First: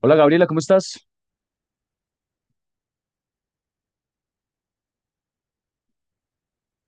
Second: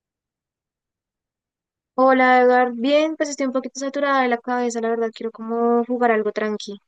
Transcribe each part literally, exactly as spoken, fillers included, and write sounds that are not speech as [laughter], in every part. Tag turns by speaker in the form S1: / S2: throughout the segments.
S1: Hola Gabriela, ¿cómo estás?
S2: Hola, Edgar. Bien, pues estoy un poquito saturada de la cabeza, la verdad. Quiero como jugar algo tranqui.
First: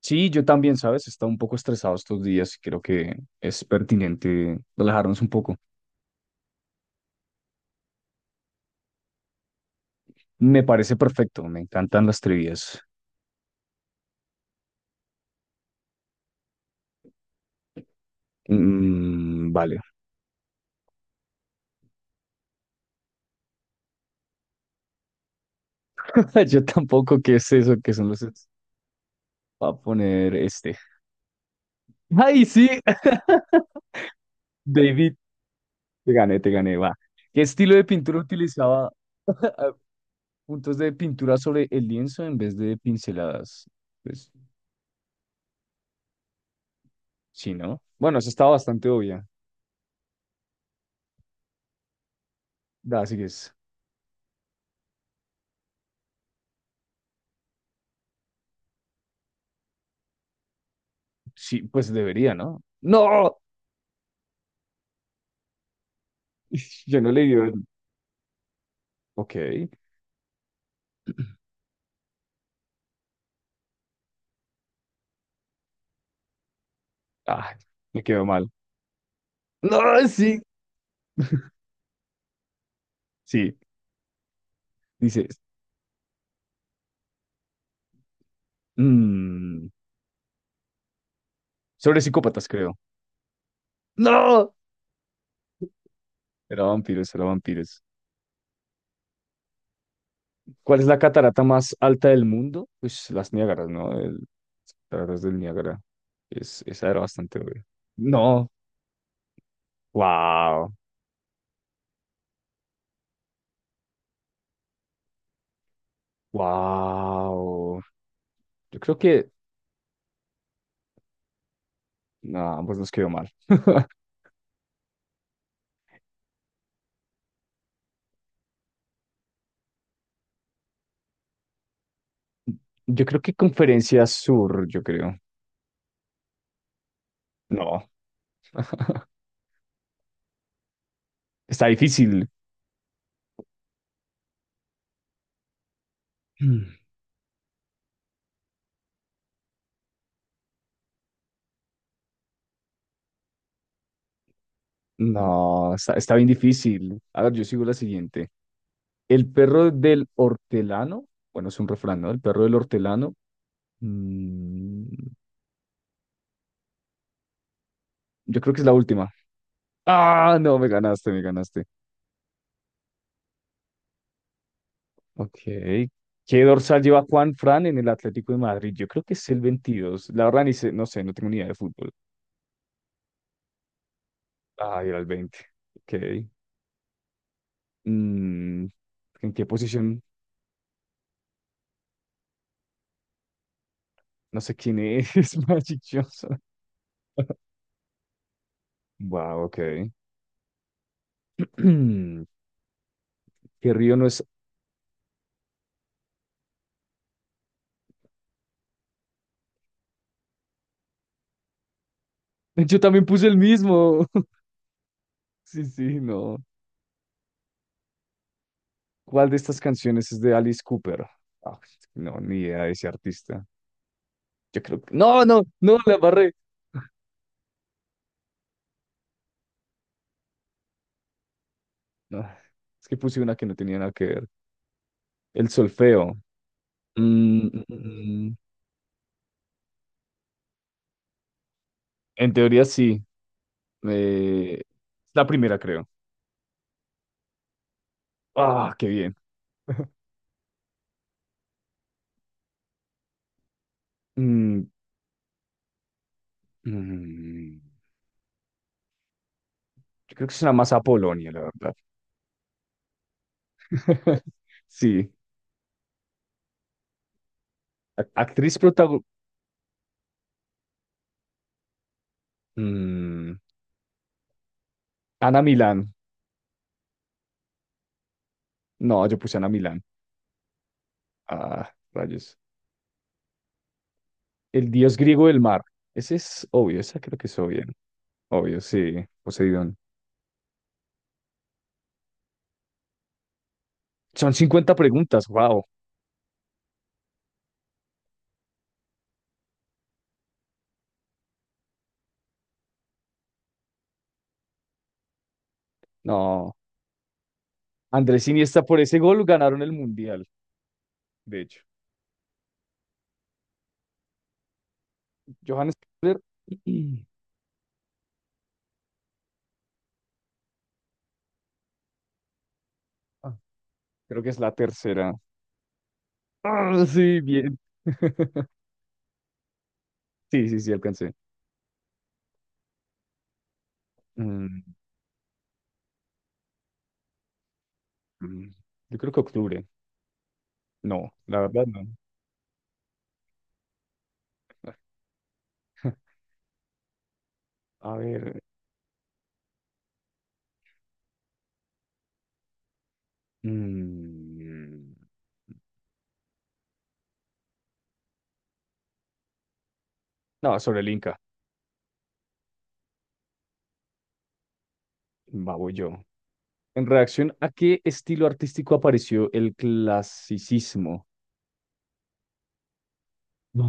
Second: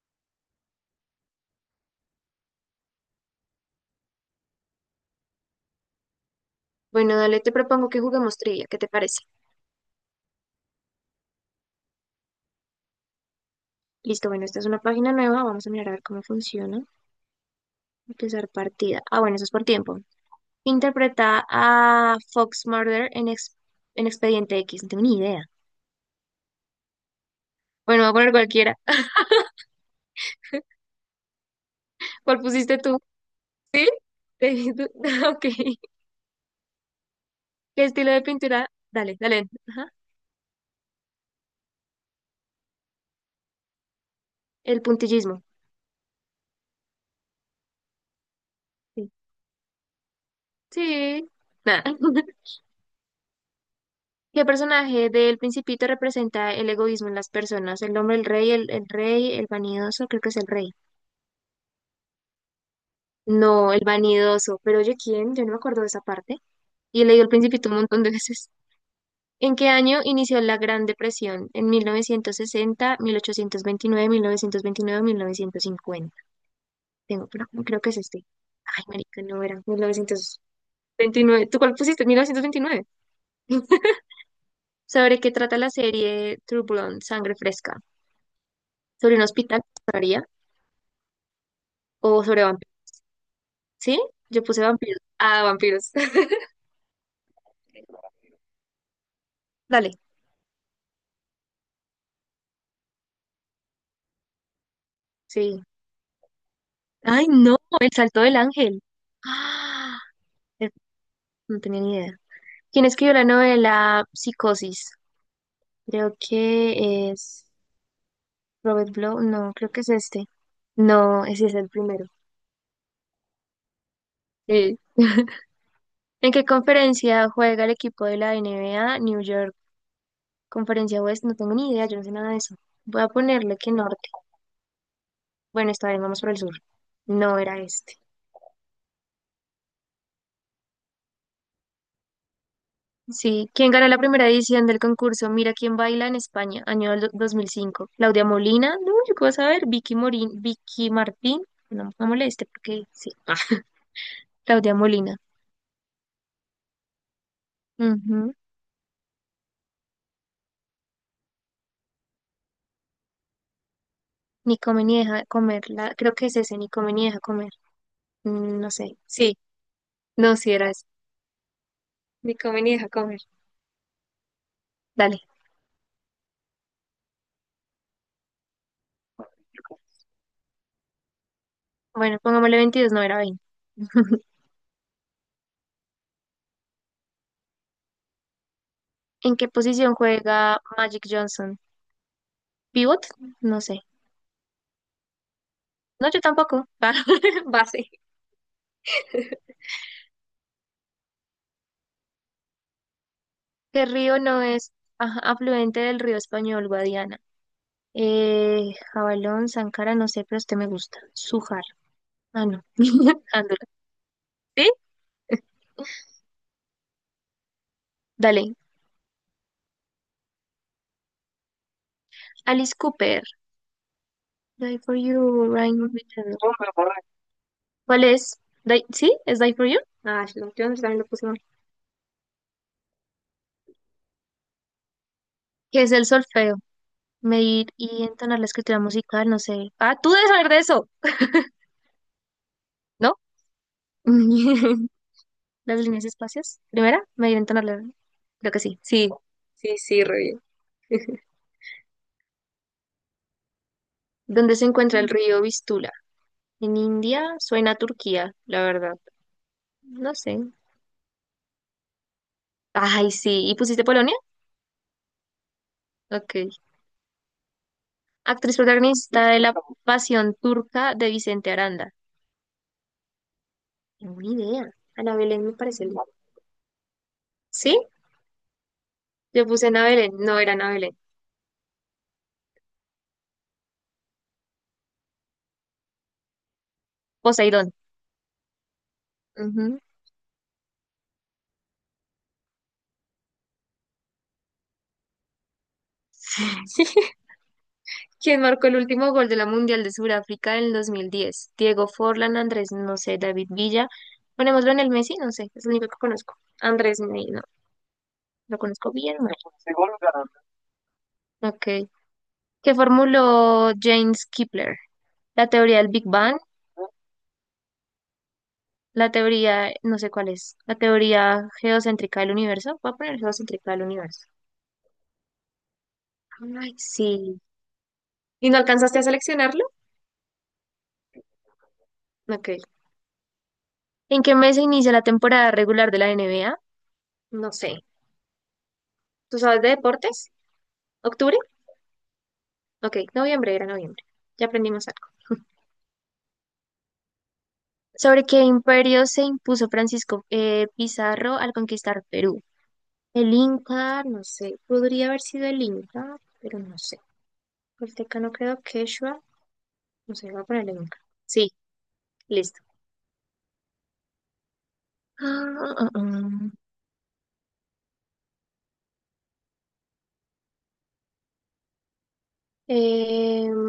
S1: Sí, yo también, ¿sabes? He estado un poco estresado estos días y creo que es pertinente relajarnos un poco.
S2: Bueno, dale, te propongo que juguemos trivia. ¿Qué te parece?
S1: Me parece perfecto, me encantan las trivias.
S2: Listo, bueno, esta es una página nueva. Vamos a mirar a ver cómo funciona. Empezar partida. Ah, bueno, eso es
S1: Mm,
S2: por
S1: vale.
S2: tiempo. Interpreta a Fox Murder en, ex- en Expediente X. No tengo ni idea.
S1: [laughs] Yo tampoco, ¿qué es eso? ¿Qué
S2: Bueno,
S1: son
S2: voy a
S1: los...
S2: poner
S1: est-
S2: cualquiera.
S1: Voy a poner este.
S2: ¿Cuál
S1: ¡Ay, sí!
S2: pusiste tú?
S1: [laughs]
S2: ¿Sí? [laughs] ¿Tú?
S1: David,
S2: [laughs] Ok.
S1: te gané, te gané, va. ¿Qué estilo de
S2: ¿Qué estilo
S1: pintura
S2: de pintura?
S1: utilizaba?
S2: Dale, dale.
S1: Ah,
S2: Ajá.
S1: Puntos de pintura sobre el lienzo en vez de pinceladas. Pues
S2: El puntillismo.
S1: sí, ¿no? Bueno, eso estaba bastante
S2: Sí.
S1: obvia.
S2: Sí. Nada. [laughs]
S1: Da, así que es.
S2: ¿Qué personaje del Principito representa el egoísmo en las personas? El hombre, el rey, el, el rey, el vanidoso, creo que es el rey.
S1: Sí, pues debería, ¿no? ¡No!
S2: No, el vanidoso. Pero oye, ¿quién? Yo no me acuerdo de esa parte.
S1: [laughs] Yo
S2: Y he
S1: no le
S2: leído el
S1: el-
S2: Principito un montón de veces.
S1: Ok.
S2: ¿En qué año inició la Gran Depresión? ¿En mil novecientos sesenta, mil ochocientos veintinueve, mil novecientos veintinueve, mil novecientos cincuenta? Tengo, pero
S1: Ah,
S2: creo que es
S1: me quedó
S2: este.
S1: mal.
S2: Ay, marica, no era.
S1: No, sí.
S2: mil novecientos veintinueve. ¿Tú cuál pusiste? mil novecientos veintinueve.
S1: Sí.
S2: [laughs] ¿Sobre
S1: Dice.
S2: qué trata la serie True Blood, Sangre Fresca? ¿Sobre un hospital?
S1: mm,
S2: ¿Sabría?
S1: sobre
S2: O sobre
S1: psicópatas, creo.
S2: vampiros. ¿Sí? Yo
S1: No.
S2: puse vampiros. Ah, vampiros.
S1: Era vampiros, era vampiros.
S2: [laughs] Dale.
S1: ¿Cuál es la catarata más alta del mundo? Pues las Niágaras, ¿no? El, las cataratas del
S2: Sí.
S1: Niágara. Es, esa era
S2: Ay,
S1: bastante
S2: no,
S1: obvia.
S2: el salto del
S1: No.
S2: ángel. Ah, eh,
S1: Wow.
S2: no tenía ni idea. ¿Quién escribió la novela Psicosis? Creo que es
S1: Wow. Yo
S2: Robert
S1: creo
S2: Blow.
S1: que.
S2: No, creo que es este. No, ese es el primero.
S1: No, pues nos quedó mal. [laughs]
S2: Sí. ¿En qué conferencia juega el equipo de la N B A New York? Conferencia West, no tengo ni idea, yo no sé nada de eso. Voy
S1: Yo
S2: a
S1: creo que
S2: ponerle que
S1: Conferencia
S2: norte.
S1: Sur, yo creo.
S2: Bueno, está bien, vamos por el sur. No era
S1: No.
S2: este.
S1: Está difícil.
S2: Sí, ¿quién ganó la primera edición del concurso Mira quién baila en España,
S1: [clears throat]
S2: año del do- dos mil cinco? Claudia Molina, no, yo qué vas a ver, Vicky Morín, Vicky Martín, no, no moleste porque sí, ah, Claudia Molina,
S1: No, está, está bien difícil. A ver, yo sigo la siguiente.
S2: ujú.
S1: El perro del hortelano, bueno, es un refrán, ¿no? El perro del hortelano.
S2: Ni come
S1: mm,
S2: ni deja comer, la, creo que es ese, ni come ni deja comer.
S1: yo creo
S2: Mm,
S1: que es
S2: no
S1: la
S2: sé,
S1: última.
S2: sí, no,
S1: Ah,
S2: sí
S1: no, me
S2: era ese,
S1: ganaste, me ganaste.
S2: ni come ni deja comer, dale.
S1: Ok. ¿Qué dorsal lleva Juan Fran en el Atlético de Madrid? Yo creo que es el veintidós. La verdad, ni sé, no sé, no tengo ni idea de fútbol.
S2: Bueno, pongámosle veintidós. No era veinte. [laughs]
S1: Ah, era el veinte. Ok. Mm, ¿En
S2: ¿En
S1: qué
S2: qué posición
S1: posición?
S2: juega Magic Johnson? ¿Pivot? No sé,
S1: No sé quién es [laughs] Magic
S2: no, yo
S1: Johnson.
S2: tampoco. [laughs] Base.
S1: Wow, ok. [clears throat] ¿Qué
S2: ¿Qué
S1: río no
S2: río
S1: es?
S2: no es, ajá, afluente del río español, Guadiana? Eh, Jabalón, Sancara, no sé, pero este me gusta. Sujar. Ah,
S1: [laughs]
S2: no.
S1: Yo también
S2: [laughs]
S1: puse el
S2: Ándola.
S1: mismo. [laughs]
S2: ¿Sí?
S1: Sí, sí, no.
S2: Dale.
S1: ¿Cuál de estas canciones es de Alice Cooper? Ah, no, ni idea de
S2: Alice
S1: ese
S2: Cooper.
S1: artista. Yo
S2: Die
S1: creo que...
S2: for
S1: No, no,
S2: you,
S1: no,
S2: Ryan.
S1: la barré.
S2: Oh, me
S1: [laughs]
S2: lo. ¿Cuál es? Die- ¿Sí? ¿Es Die for you? Ah, yo yo también lo puse mal.
S1: No, es que puse una que no tenía nada que ver. El
S2: ¿Qué es el
S1: solfeo.
S2: solfeo?
S1: Mm, mm,
S2: Medir y
S1: mm. Mm.
S2: entonar la escritura musical, no sé. Ah, tú debes saber de eso,
S1: En teoría sí.
S2: ¿no?
S1: Eh,
S2: [laughs]
S1: la primera,
S2: Las
S1: creo.
S2: líneas y espacios. Primera, medir y entonar la... Creo que
S1: Ah,
S2: sí.
S1: qué
S2: Sí,
S1: bien.
S2: sí,
S1: [laughs]
S2: sí, re bien. ¿Dónde se
S1: Mm,
S2: encuentra el río Vistula? ¿En India?
S1: mm.
S2: Suena a Turquía, la verdad. No
S1: Yo creo que
S2: sé.
S1: es una más a Polonia, la verdad.
S2: Ay, sí. ¿Y pusiste Polonia?
S1: [laughs] Sí.
S2: Ok.
S1: Ac-
S2: Actriz
S1: Actriz protagonista.
S2: protagonista de La Pasión Turca de Vicente Aranda. Buena idea. Ana
S1: Ana
S2: Belén me parece el
S1: Milán.
S2: nombre. ¿Sí?
S1: No, yo puse
S2: Yo
S1: Ana
S2: puse
S1: Milán.
S2: Ana Belén. No era Ana Belén.
S1: Ah, rayos. El dios griego del mar. Ese es obvio, esa creo que es obvio.
S2: Poseidón.
S1: Obvio, sí, Poseidón.
S2: Ujú.
S1: Son cincuenta preguntas, wow.
S2: [laughs] ¿Quién marcó el último gol de la Mundial de Sudáfrica en el dos mil diez? Diego Forlán, Andrés, no sé, David Villa. Ponémoslo en el Messi, no sé, es el único que conozco.
S1: No,
S2: Andrés, me- no,
S1: Andrés
S2: lo
S1: Iniesta, por
S2: conozco
S1: ese
S2: bien
S1: gol
S2: mal.
S1: ganaron el Mundial, de hecho.
S2: Ok. Que formuló James Kepler, la
S1: Johannes
S2: teoría del Big
S1: Kepler.
S2: Bang,
S1: [clears throat]
S2: la teoría, no sé cuál es, la teoría geocéntrica del universo. Voy a poner
S1: ah,
S2: geocéntrica del
S1: Creo
S2: universo.
S1: que es la tercera.
S2: Ay,
S1: Ah, sí,
S2: sí.
S1: bien. [laughs]
S2: ¿Y no alcanzaste a seleccionarlo?
S1: Sí, sí, sí, alcancé.
S2: Ok. ¿En qué mes
S1: Mm,
S2: se inicia la temporada regular de la N B A? No sé.
S1: mm, Yo creo que
S2: ¿Tú sabes
S1: octubre.
S2: de deportes?
S1: No,
S2: ¿Octubre?
S1: la verdad no.
S2: Ok, noviembre, era noviembre. Ya aprendimos algo.
S1: [laughs] A
S2: ¿Sobre
S1: ver.
S2: qué imperio se impuso Francisco, eh, Pizarro al conquistar Perú? El Inca, no sé.
S1: mm,
S2: Podría haber sido el Inca, pero no. El no creo Quechua. No sé, voy a
S1: No,
S2: ponerle
S1: sobre el
S2: nunca.
S1: Inca.
S2: Sí, listo. Ah,
S1: Vamos
S2: ah,
S1: yo.
S2: ah.
S1: ¿En reacción a qué estilo artístico apareció el clasicismo?
S2: Em,
S1: Yo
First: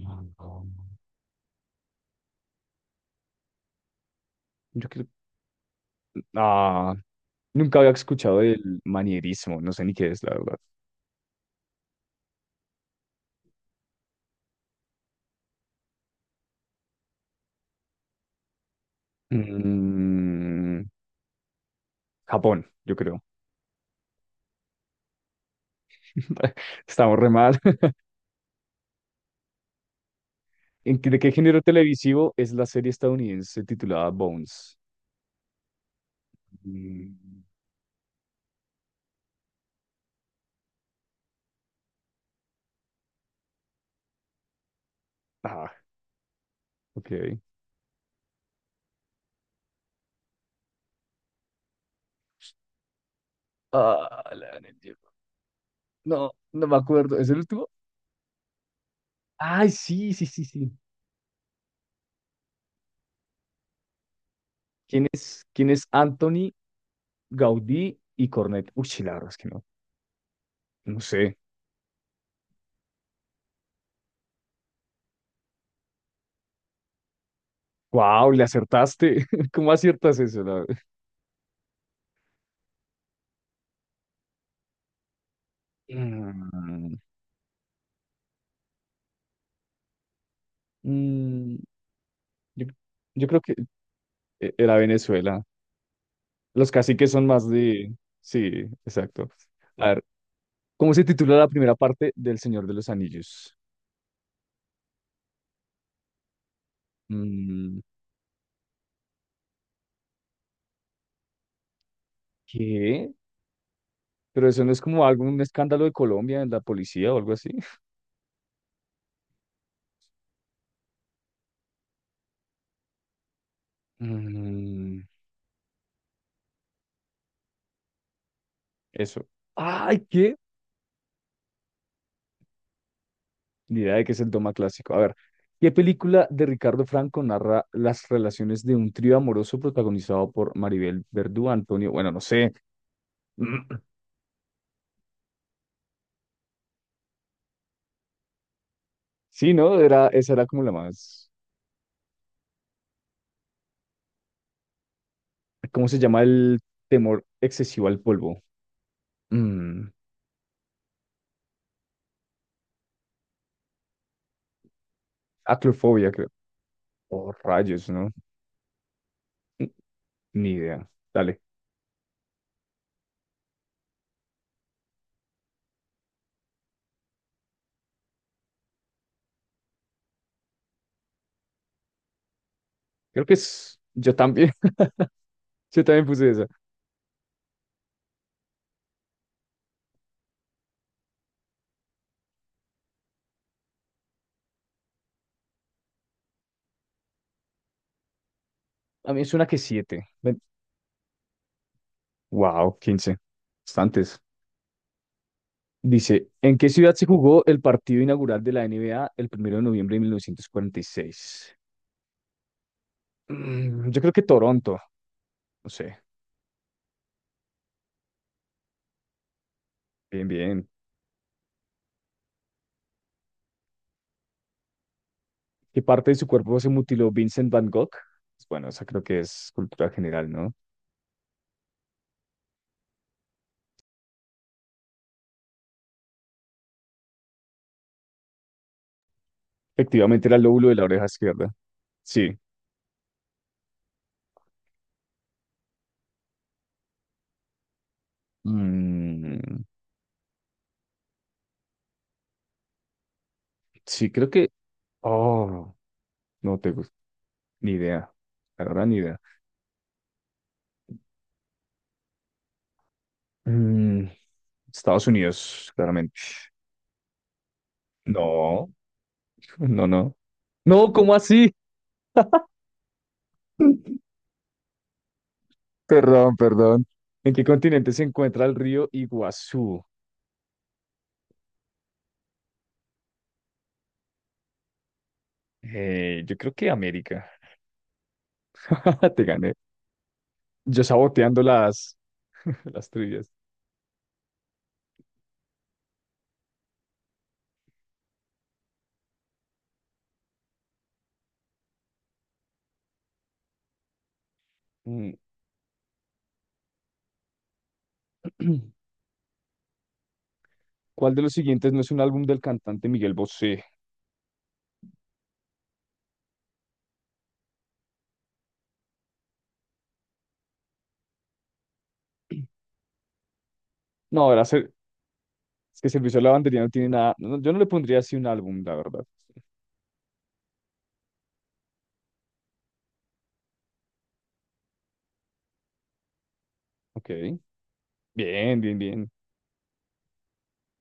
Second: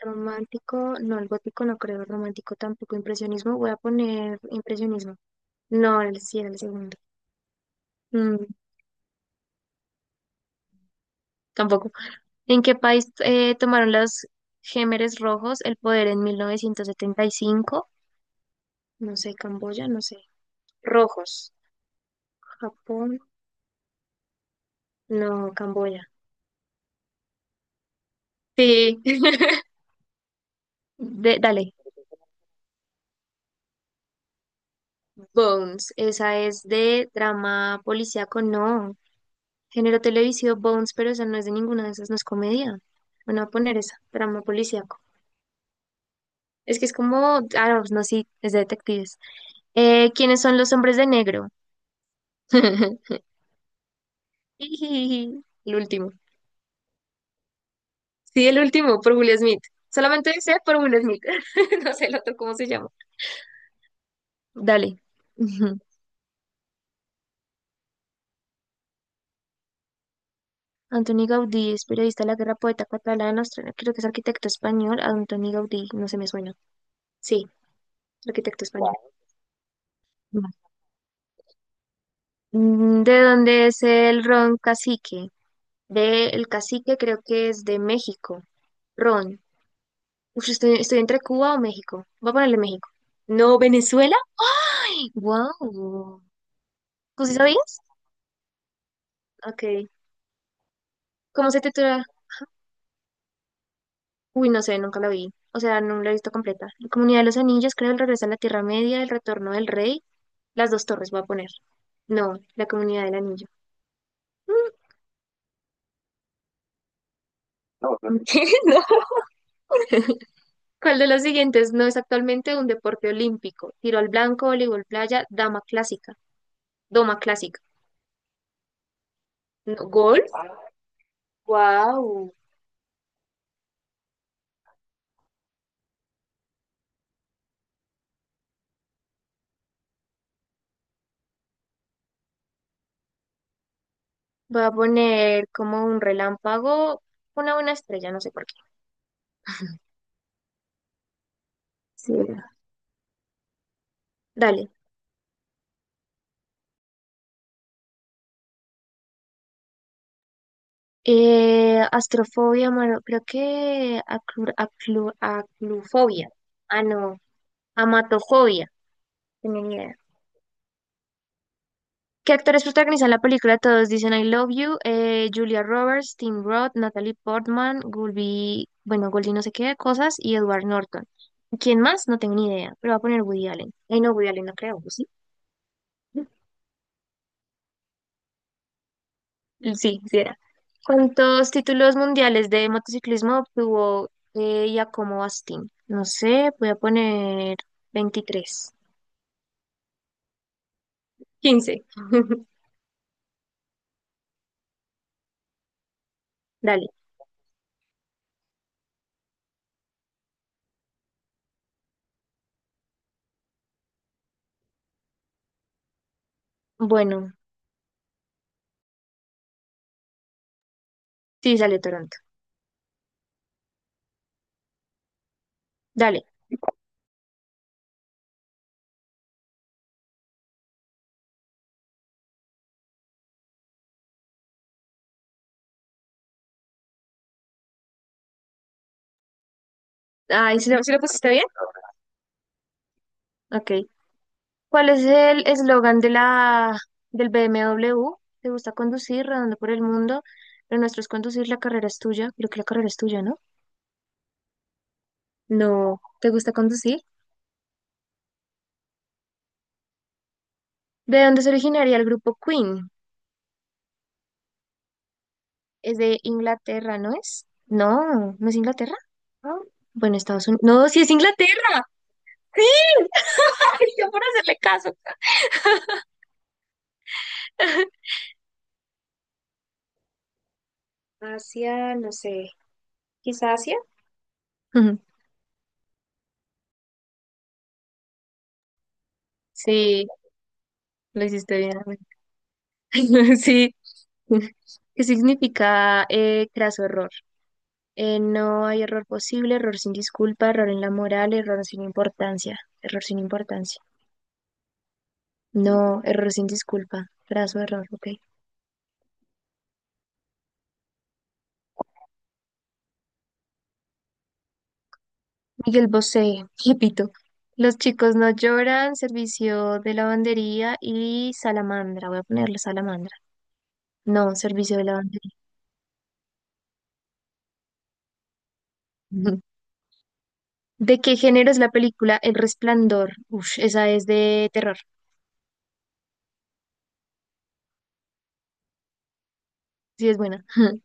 S2: Romántico, no, el gótico no creo, romántico tampoco, impresionismo, voy a poner
S1: creo.
S2: impresionismo. No, el, sí, era el
S1: Ah,
S2: segundo.
S1: nunca había escuchado
S2: Mm,
S1: del manierismo, no sé ni qué es, la verdad.
S2: tampoco. ¿En qué país eh, tomaron los Gémeres Rojos el poder en mil novecientos setenta y cinco? No sé, Camboya, no sé.
S1: Mm,
S2: Rojos.
S1: Japón, yo
S2: Japón,
S1: creo.
S2: no, Camboya.
S1: [laughs] Estamos re mal. [laughs]
S2: Sí. [laughs]
S1: ¿En qué- ¿De qué
S2: De-,
S1: género
S2: dale.
S1: televisivo es la serie estadounidense titulada Bones?
S2: Bones, esa es de
S1: Mm,
S2: drama policíaco, no. Género televisivo Bones, pero esa no es de ninguna de esas, no es comedia. Bueno, voy a poner esa, drama policíaco.
S1: ah,
S2: Es que es como,
S1: ok.
S2: ah, no, no, sí, es de detectives. Eh, ¿quiénes son los hombres de negro? [laughs]
S1: Ah, la-
S2: El último.
S1: no, no me acuerdo. ¿Es el último?
S2: Sí, el último, por Will Smith.
S1: Ay, sí, sí,
S2: Solamente
S1: sí,
S2: sé
S1: sí.
S2: por Will Smith. [laughs] No sé el otro cómo se llama. Dale.
S1: ¿Quién es,
S2: [laughs]
S1: quién
S2: Ujú.
S1: es Anthony Gaudí y Cornet? Uy, sí, la verdad es que no, no
S2: Antoni
S1: sé.
S2: Gaudí es periodista de la guerra, poeta catalán, australiano, creo que es arquitecto español. Antoni Gaudí, no se me suena. Sí,
S1: ¡Wow! Le
S2: arquitecto español.
S1: acertaste. [laughs] ¿Cómo aciertas eso?
S2: Wow.
S1: la-
S2: Mm, ¿de dónde es el ron cacique? De el
S1: Mm,
S2: cacique creo que es de México. Ron. Uf, estoy, estoy entre Cuba
S1: mm,
S2: o México. Voy a ponerle
S1: yo,
S2: México.
S1: yo creo que
S2: No, Venezuela.
S1: e- era Venezuela.
S2: Wow.
S1: Los caciques
S2: ¿Tú
S1: son
S2: sí
S1: más
S2: sabías?
S1: de. Sí, exacto.
S2: Ok.
S1: A ver, ¿cómo se titula la
S2: ¿Cómo se
S1: primera
S2: titula?
S1: parte del Señor de los Anillos?
S2: Uy, no sé, nunca la vi. O sea, no la he visto completa. La Comunidad de los Anillos,
S1: Mm,
S2: creo, el regreso a la Tierra Media, el retorno del rey, las dos torres, voy a poner. No, la Comunidad
S1: ¿Qué?
S2: del Anillo.
S1: Pero eso
S2: Mm,
S1: no es como algún escándalo de Colombia en la policía o algo así. [laughs]
S2: no, no. [laughs] Mm, no. ¿Cuál de los siguientes no es actualmente un deporte olímpico? Tiro al blanco, voleibol
S1: Mm,
S2: playa, dama clásica, doma clásica.
S1: eso.
S2: No,
S1: ¡Ay,
S2: ¿golf?
S1: qué!
S2: Wow.
S1: Ni idea de qué es el doma clásico. A ver, ¿qué película de Ricardo Franco narra las relaciones de un trío amoroso protagonizado por Maribel Verdú, Antonio? Bueno, no sé. [clears throat]
S2: Voy a poner como un relámpago, una una estrella, no sé por qué.
S1: Sí, ¿no? Era, esa era como la más.
S2: Sí, era. Dale.
S1: ¿Cómo se llama el temor excesivo al polvo? Mm,
S2: Eh, astrofobia, mano, creo que aclu- aclu-
S1: aclofobia, creo.
S2: aclufobia. Ah, no.
S1: Oh, rayos, ¿no?
S2: Amatofobia. Tenía
S1: Mm,
S2: ni idea.
S1: ni idea. Dale.
S2: ¿Qué actores protagonizan la película? Todos dicen I Love You, eh, Julia Roberts, Tim Roth, Natalie Portman, Goldie, bueno, Goldie no sé qué cosas, y Edward Norton. ¿Quién más? No tengo ni idea, pero va a poner
S1: Creo que
S2: Woody Allen.
S1: es.
S2: Ay, no,
S1: Yo
S2: Woody Allen
S1: también.
S2: no creo, ¿o ¿sí?
S1: [laughs] Yo también puse esa.
S2: Sí, sí era. ¿Cuántos títulos mundiales de motociclismo obtuvo eh, Giacomo Astin? No sé, voy a poner veintitrés.
S1: A mí es una que siete. Ven.
S2: Quince. [laughs]
S1: Wow, quince, bastantes. Dice, ¿en qué
S2: Dale.
S1: ciudad se jugó el partido inaugural de la N B A el primero de noviembre de mil novecientos cuarenta y seis? Mm, yo creo que Toronto, no sé.
S2: Bueno,
S1: Bien, bien.
S2: sí, sale Toronto.
S1: ¿Qué parte de su
S2: Dale.
S1: cuerpo se mutiló Vincent Van Gogh? Pues bueno, esa creo que es cultura general, ¿no? Efectivamente era el
S2: Ay, ¿sí
S1: lóbulo de
S2: lo,
S1: la
S2: sí lo
S1: oreja
S2: pusiste bien?
S1: izquierda. Sí.
S2: Ok. ¿Cuál es el eslogan de la del B M W? ¿Te gusta conducir, redondo
S1: Mm,
S2: por el mundo? Lo nuestro es conducir, la carrera es tuya. Creo que la carrera es tuya, ¿no?
S1: sí, creo que. Oh,
S2: No, ¿te gusta
S1: no tengo
S2: conducir?
S1: ni idea. La verdad, ni idea.
S2: ¿De dónde se originaría el grupo Queen?
S1: Mm, Estados Unidos,
S2: Es de
S1: claramente.
S2: Inglaterra, ¿no es? No, ¿no es
S1: No,
S2: Inglaterra? No.
S1: [laughs] no,
S2: Bueno,
S1: no.
S2: Estados Unidos. No,
S1: No,
S2: sí es
S1: ¿cómo así?
S2: Inglaterra. Sí. [laughs] Ay,
S1: [laughs]
S2: yo por hacerle caso.
S1: Perdón, perdón. ¿En qué continente se
S2: [laughs]
S1: encuentra el río Iguazú?
S2: Asia, no sé. ¿Quizá Asia? Ujú.
S1: Eh, yo creo que América. [laughs] Te gané.
S2: Sí,
S1: Yo
S2: lo
S1: saboteando
S2: hiciste bien,
S1: las,
S2: amigo.
S1: [laughs] las
S2: [laughs]
S1: trivias.
S2: Sí. [laughs] ¿Qué significa, eh, craso error? Eh, no hay error posible, error sin disculpa, error en la moral, error sin importancia, error sin importancia.
S1: Mm.
S2: No, error sin disculpa, craso error, ok.
S1: [clears throat] ¿Cuál de los siguientes no es un álbum del cantante Miguel Bosé?
S2: Miguel Bosé, [laughs] repito. Los chicos no lloran, servicio de lavandería y salamandra. Voy a ponerle salamandra.
S1: No,
S2: No,
S1: ahora
S2: servicio
S1: se-
S2: de lavandería.
S1: es que Servicio a la Bandería no tiene nada. No, yo no le pondría así un álbum, la verdad.
S2: [laughs] Ujú. ¿De qué género es la película El Resplandor? Uf, esa es de terror.
S1: Ok. Bien, bien, bien.
S2: Sí, es buena. [laughs]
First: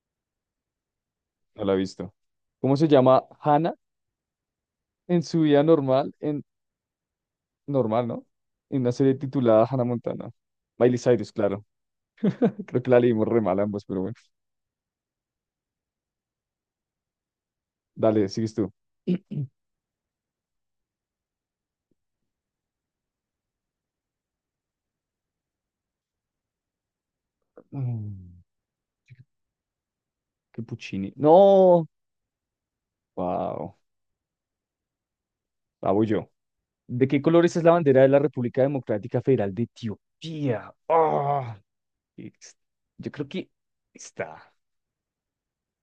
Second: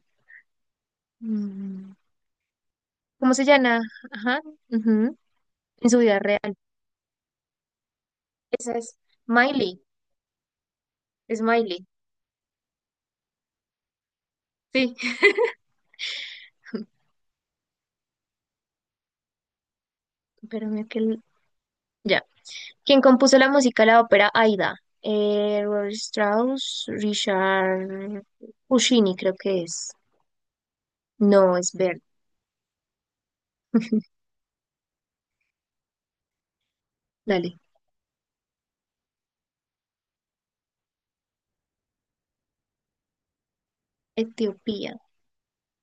S1: No la he
S2: Mm.
S1: visto. ¿Cómo se llama
S2: ¿Cómo se
S1: Hannah
S2: llama? Ajá, ujú,
S1: en su vida
S2: en su
S1: normal?
S2: vida real.
S1: En, normal, ¿no?
S2: Esa
S1: En una
S2: es
S1: serie titulada
S2: Miley,
S1: Hannah Montana. Miley Cyrus,
S2: es
S1: claro.
S2: Miley.
S1: [laughs] Creo que la leímos re mal ambos, pero bueno.
S2: Sí,
S1: Dale, sigues tú. [clears throat]
S2: espérame que... el- Ya. ¿Quién compuso la música de la ópera Aida? Eh, Robert Strauss, Richard
S1: Mm,
S2: Puccini, creo que es.
S1: Qué Puccini,
S2: No, es
S1: no.
S2: Ver.
S1: Wow.
S2: [laughs]
S1: La voy yo. ¿De qué colores
S2: Dale.
S1: es la bandera de la República Democrática Federal de Etiopía? Ah, ex- yo creo que está.
S2: Etiopía.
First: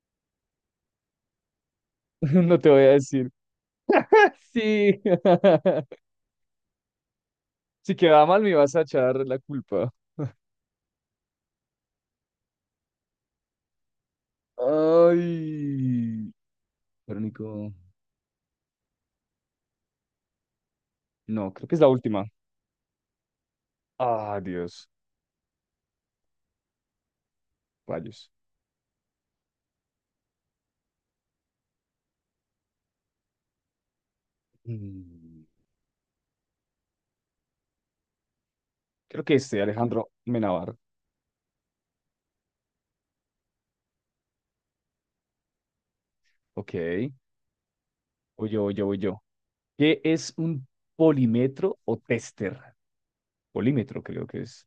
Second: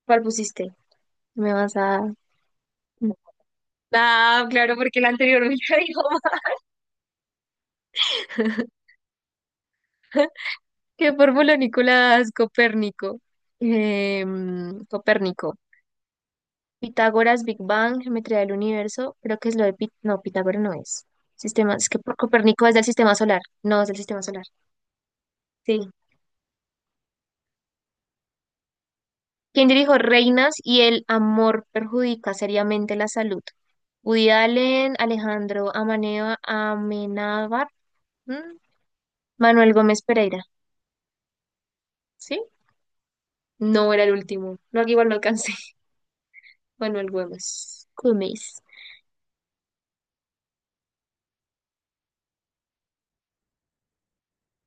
S2: ¿Cuál pusiste? Me vas a...
S1: [laughs] No te voy a
S2: no.
S1: decir. [laughs]
S2: Ah, claro, porque
S1: Sí.
S2: la anterior me la
S1: [laughs]
S2: dijo.
S1: Si quedaba mal, me vas a
S2: [laughs]
S1: echar la culpa.
S2: ¿Qué formuló Nicolás Copérnico? Em, Copérnico.
S1: Ay.
S2: Pitágoras, Big
S1: Verónico.
S2: Bang, geometría del universo, creo que es lo de Pit, no, Pitágoras no es.
S1: No, creo
S2: Sistema,
S1: que es la
S2: es que por
S1: última.
S2: Copérnico es del sistema solar, no es del sistema
S1: Ah,
S2: solar.
S1: Dios.
S2: Sí.
S1: Rayos.
S2: ¿Quién dirijo Reinas y el amor perjudica seriamente la salud? Woody Allen,
S1: Mm,
S2: Alejandro Amaneo, Amenábar, ¿m?
S1: Creo que este,
S2: Manuel Gómez
S1: Alejandro
S2: Pereira.
S1: Menabar.
S2: ¿Sí? No era el último. No, aquí igual no alcancé. [laughs]
S1: Ok,
S2: Manuel Gómez.
S1: voy
S2: Gómez.
S1: yo, voy yo, voy yo. ¿Qué es un polímetro o tester? Polímetro creo que es.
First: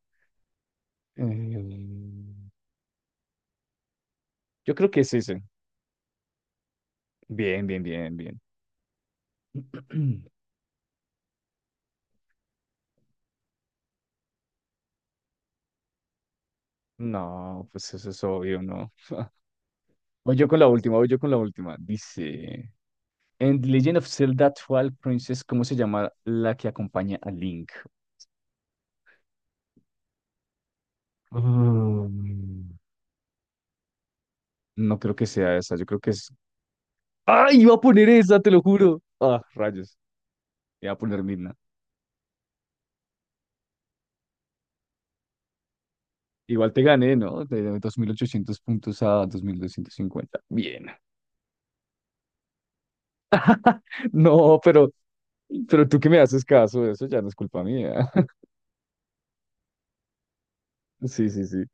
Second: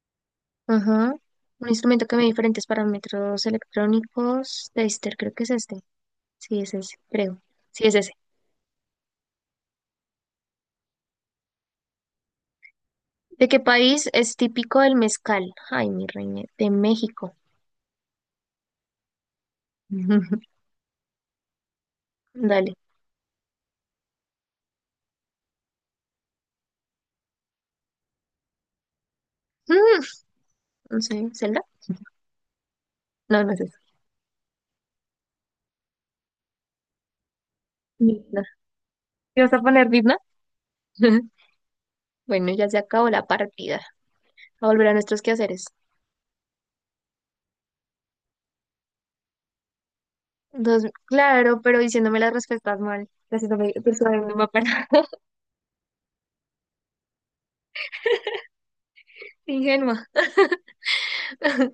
S2: Ajá. Un instrumento que mide
S1: Mm,
S2: diferentes parámetros electrónicos.
S1: Yo creo que es
S2: Taster, creo que
S1: ese.
S2: es este. Sí, es ese, creo.
S1: Bien, bien,
S2: Sí, es ese.
S1: bien, bien. [clears throat]
S2: ¿De qué país es típico el mezcal? Ay, mi reina, de México.
S1: No, pues eso es obvio, ¿no? Voy
S2: [laughs]
S1: yo con la última, voy yo con la última. Dice,
S2: Dale.
S1: en The Legend of Zelda Twilight Princess, ¿cómo se llama la que acompaña a Link?
S2: Mm, no sé, ¿Zelda?
S1: Mm,
S2: No, no es eso.
S1: No creo que sea esa, yo creo que es. ¡Ay, iba a poner esa,
S2: Midna.
S1: te lo juro!
S2: ¿Qué
S1: Ah,
S2: vas a poner,
S1: rayos,
S2: Midna?
S1: iba a poner
S2: [laughs]
S1: Midna.
S2: Bueno, ya se acabó la partida. A volver a nuestros quehaceres.
S1: Igual te gané, ¿no? De dos mil ochocientos puntos a dos mil doscientos cincuenta.
S2: Dos,
S1: Bien.
S2: claro, pero diciéndome las respuestas mal. Gracias,
S1: [laughs]
S2: persuadiéndome
S1: No,
S2: para
S1: pero, pero tú que me haces caso, eso ya no es culpa mía. [laughs]
S2: [laughs] ingenua.
S1: Sí, sí, sí.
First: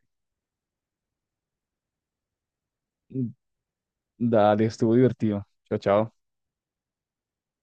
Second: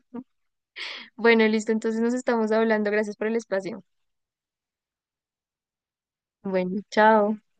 S2: Bueno, listo, entonces nos estamos hablando. Gracias por el espacio.
S1: Dale, estuvo divertido. Chao, chao.
S2: Bueno, chao.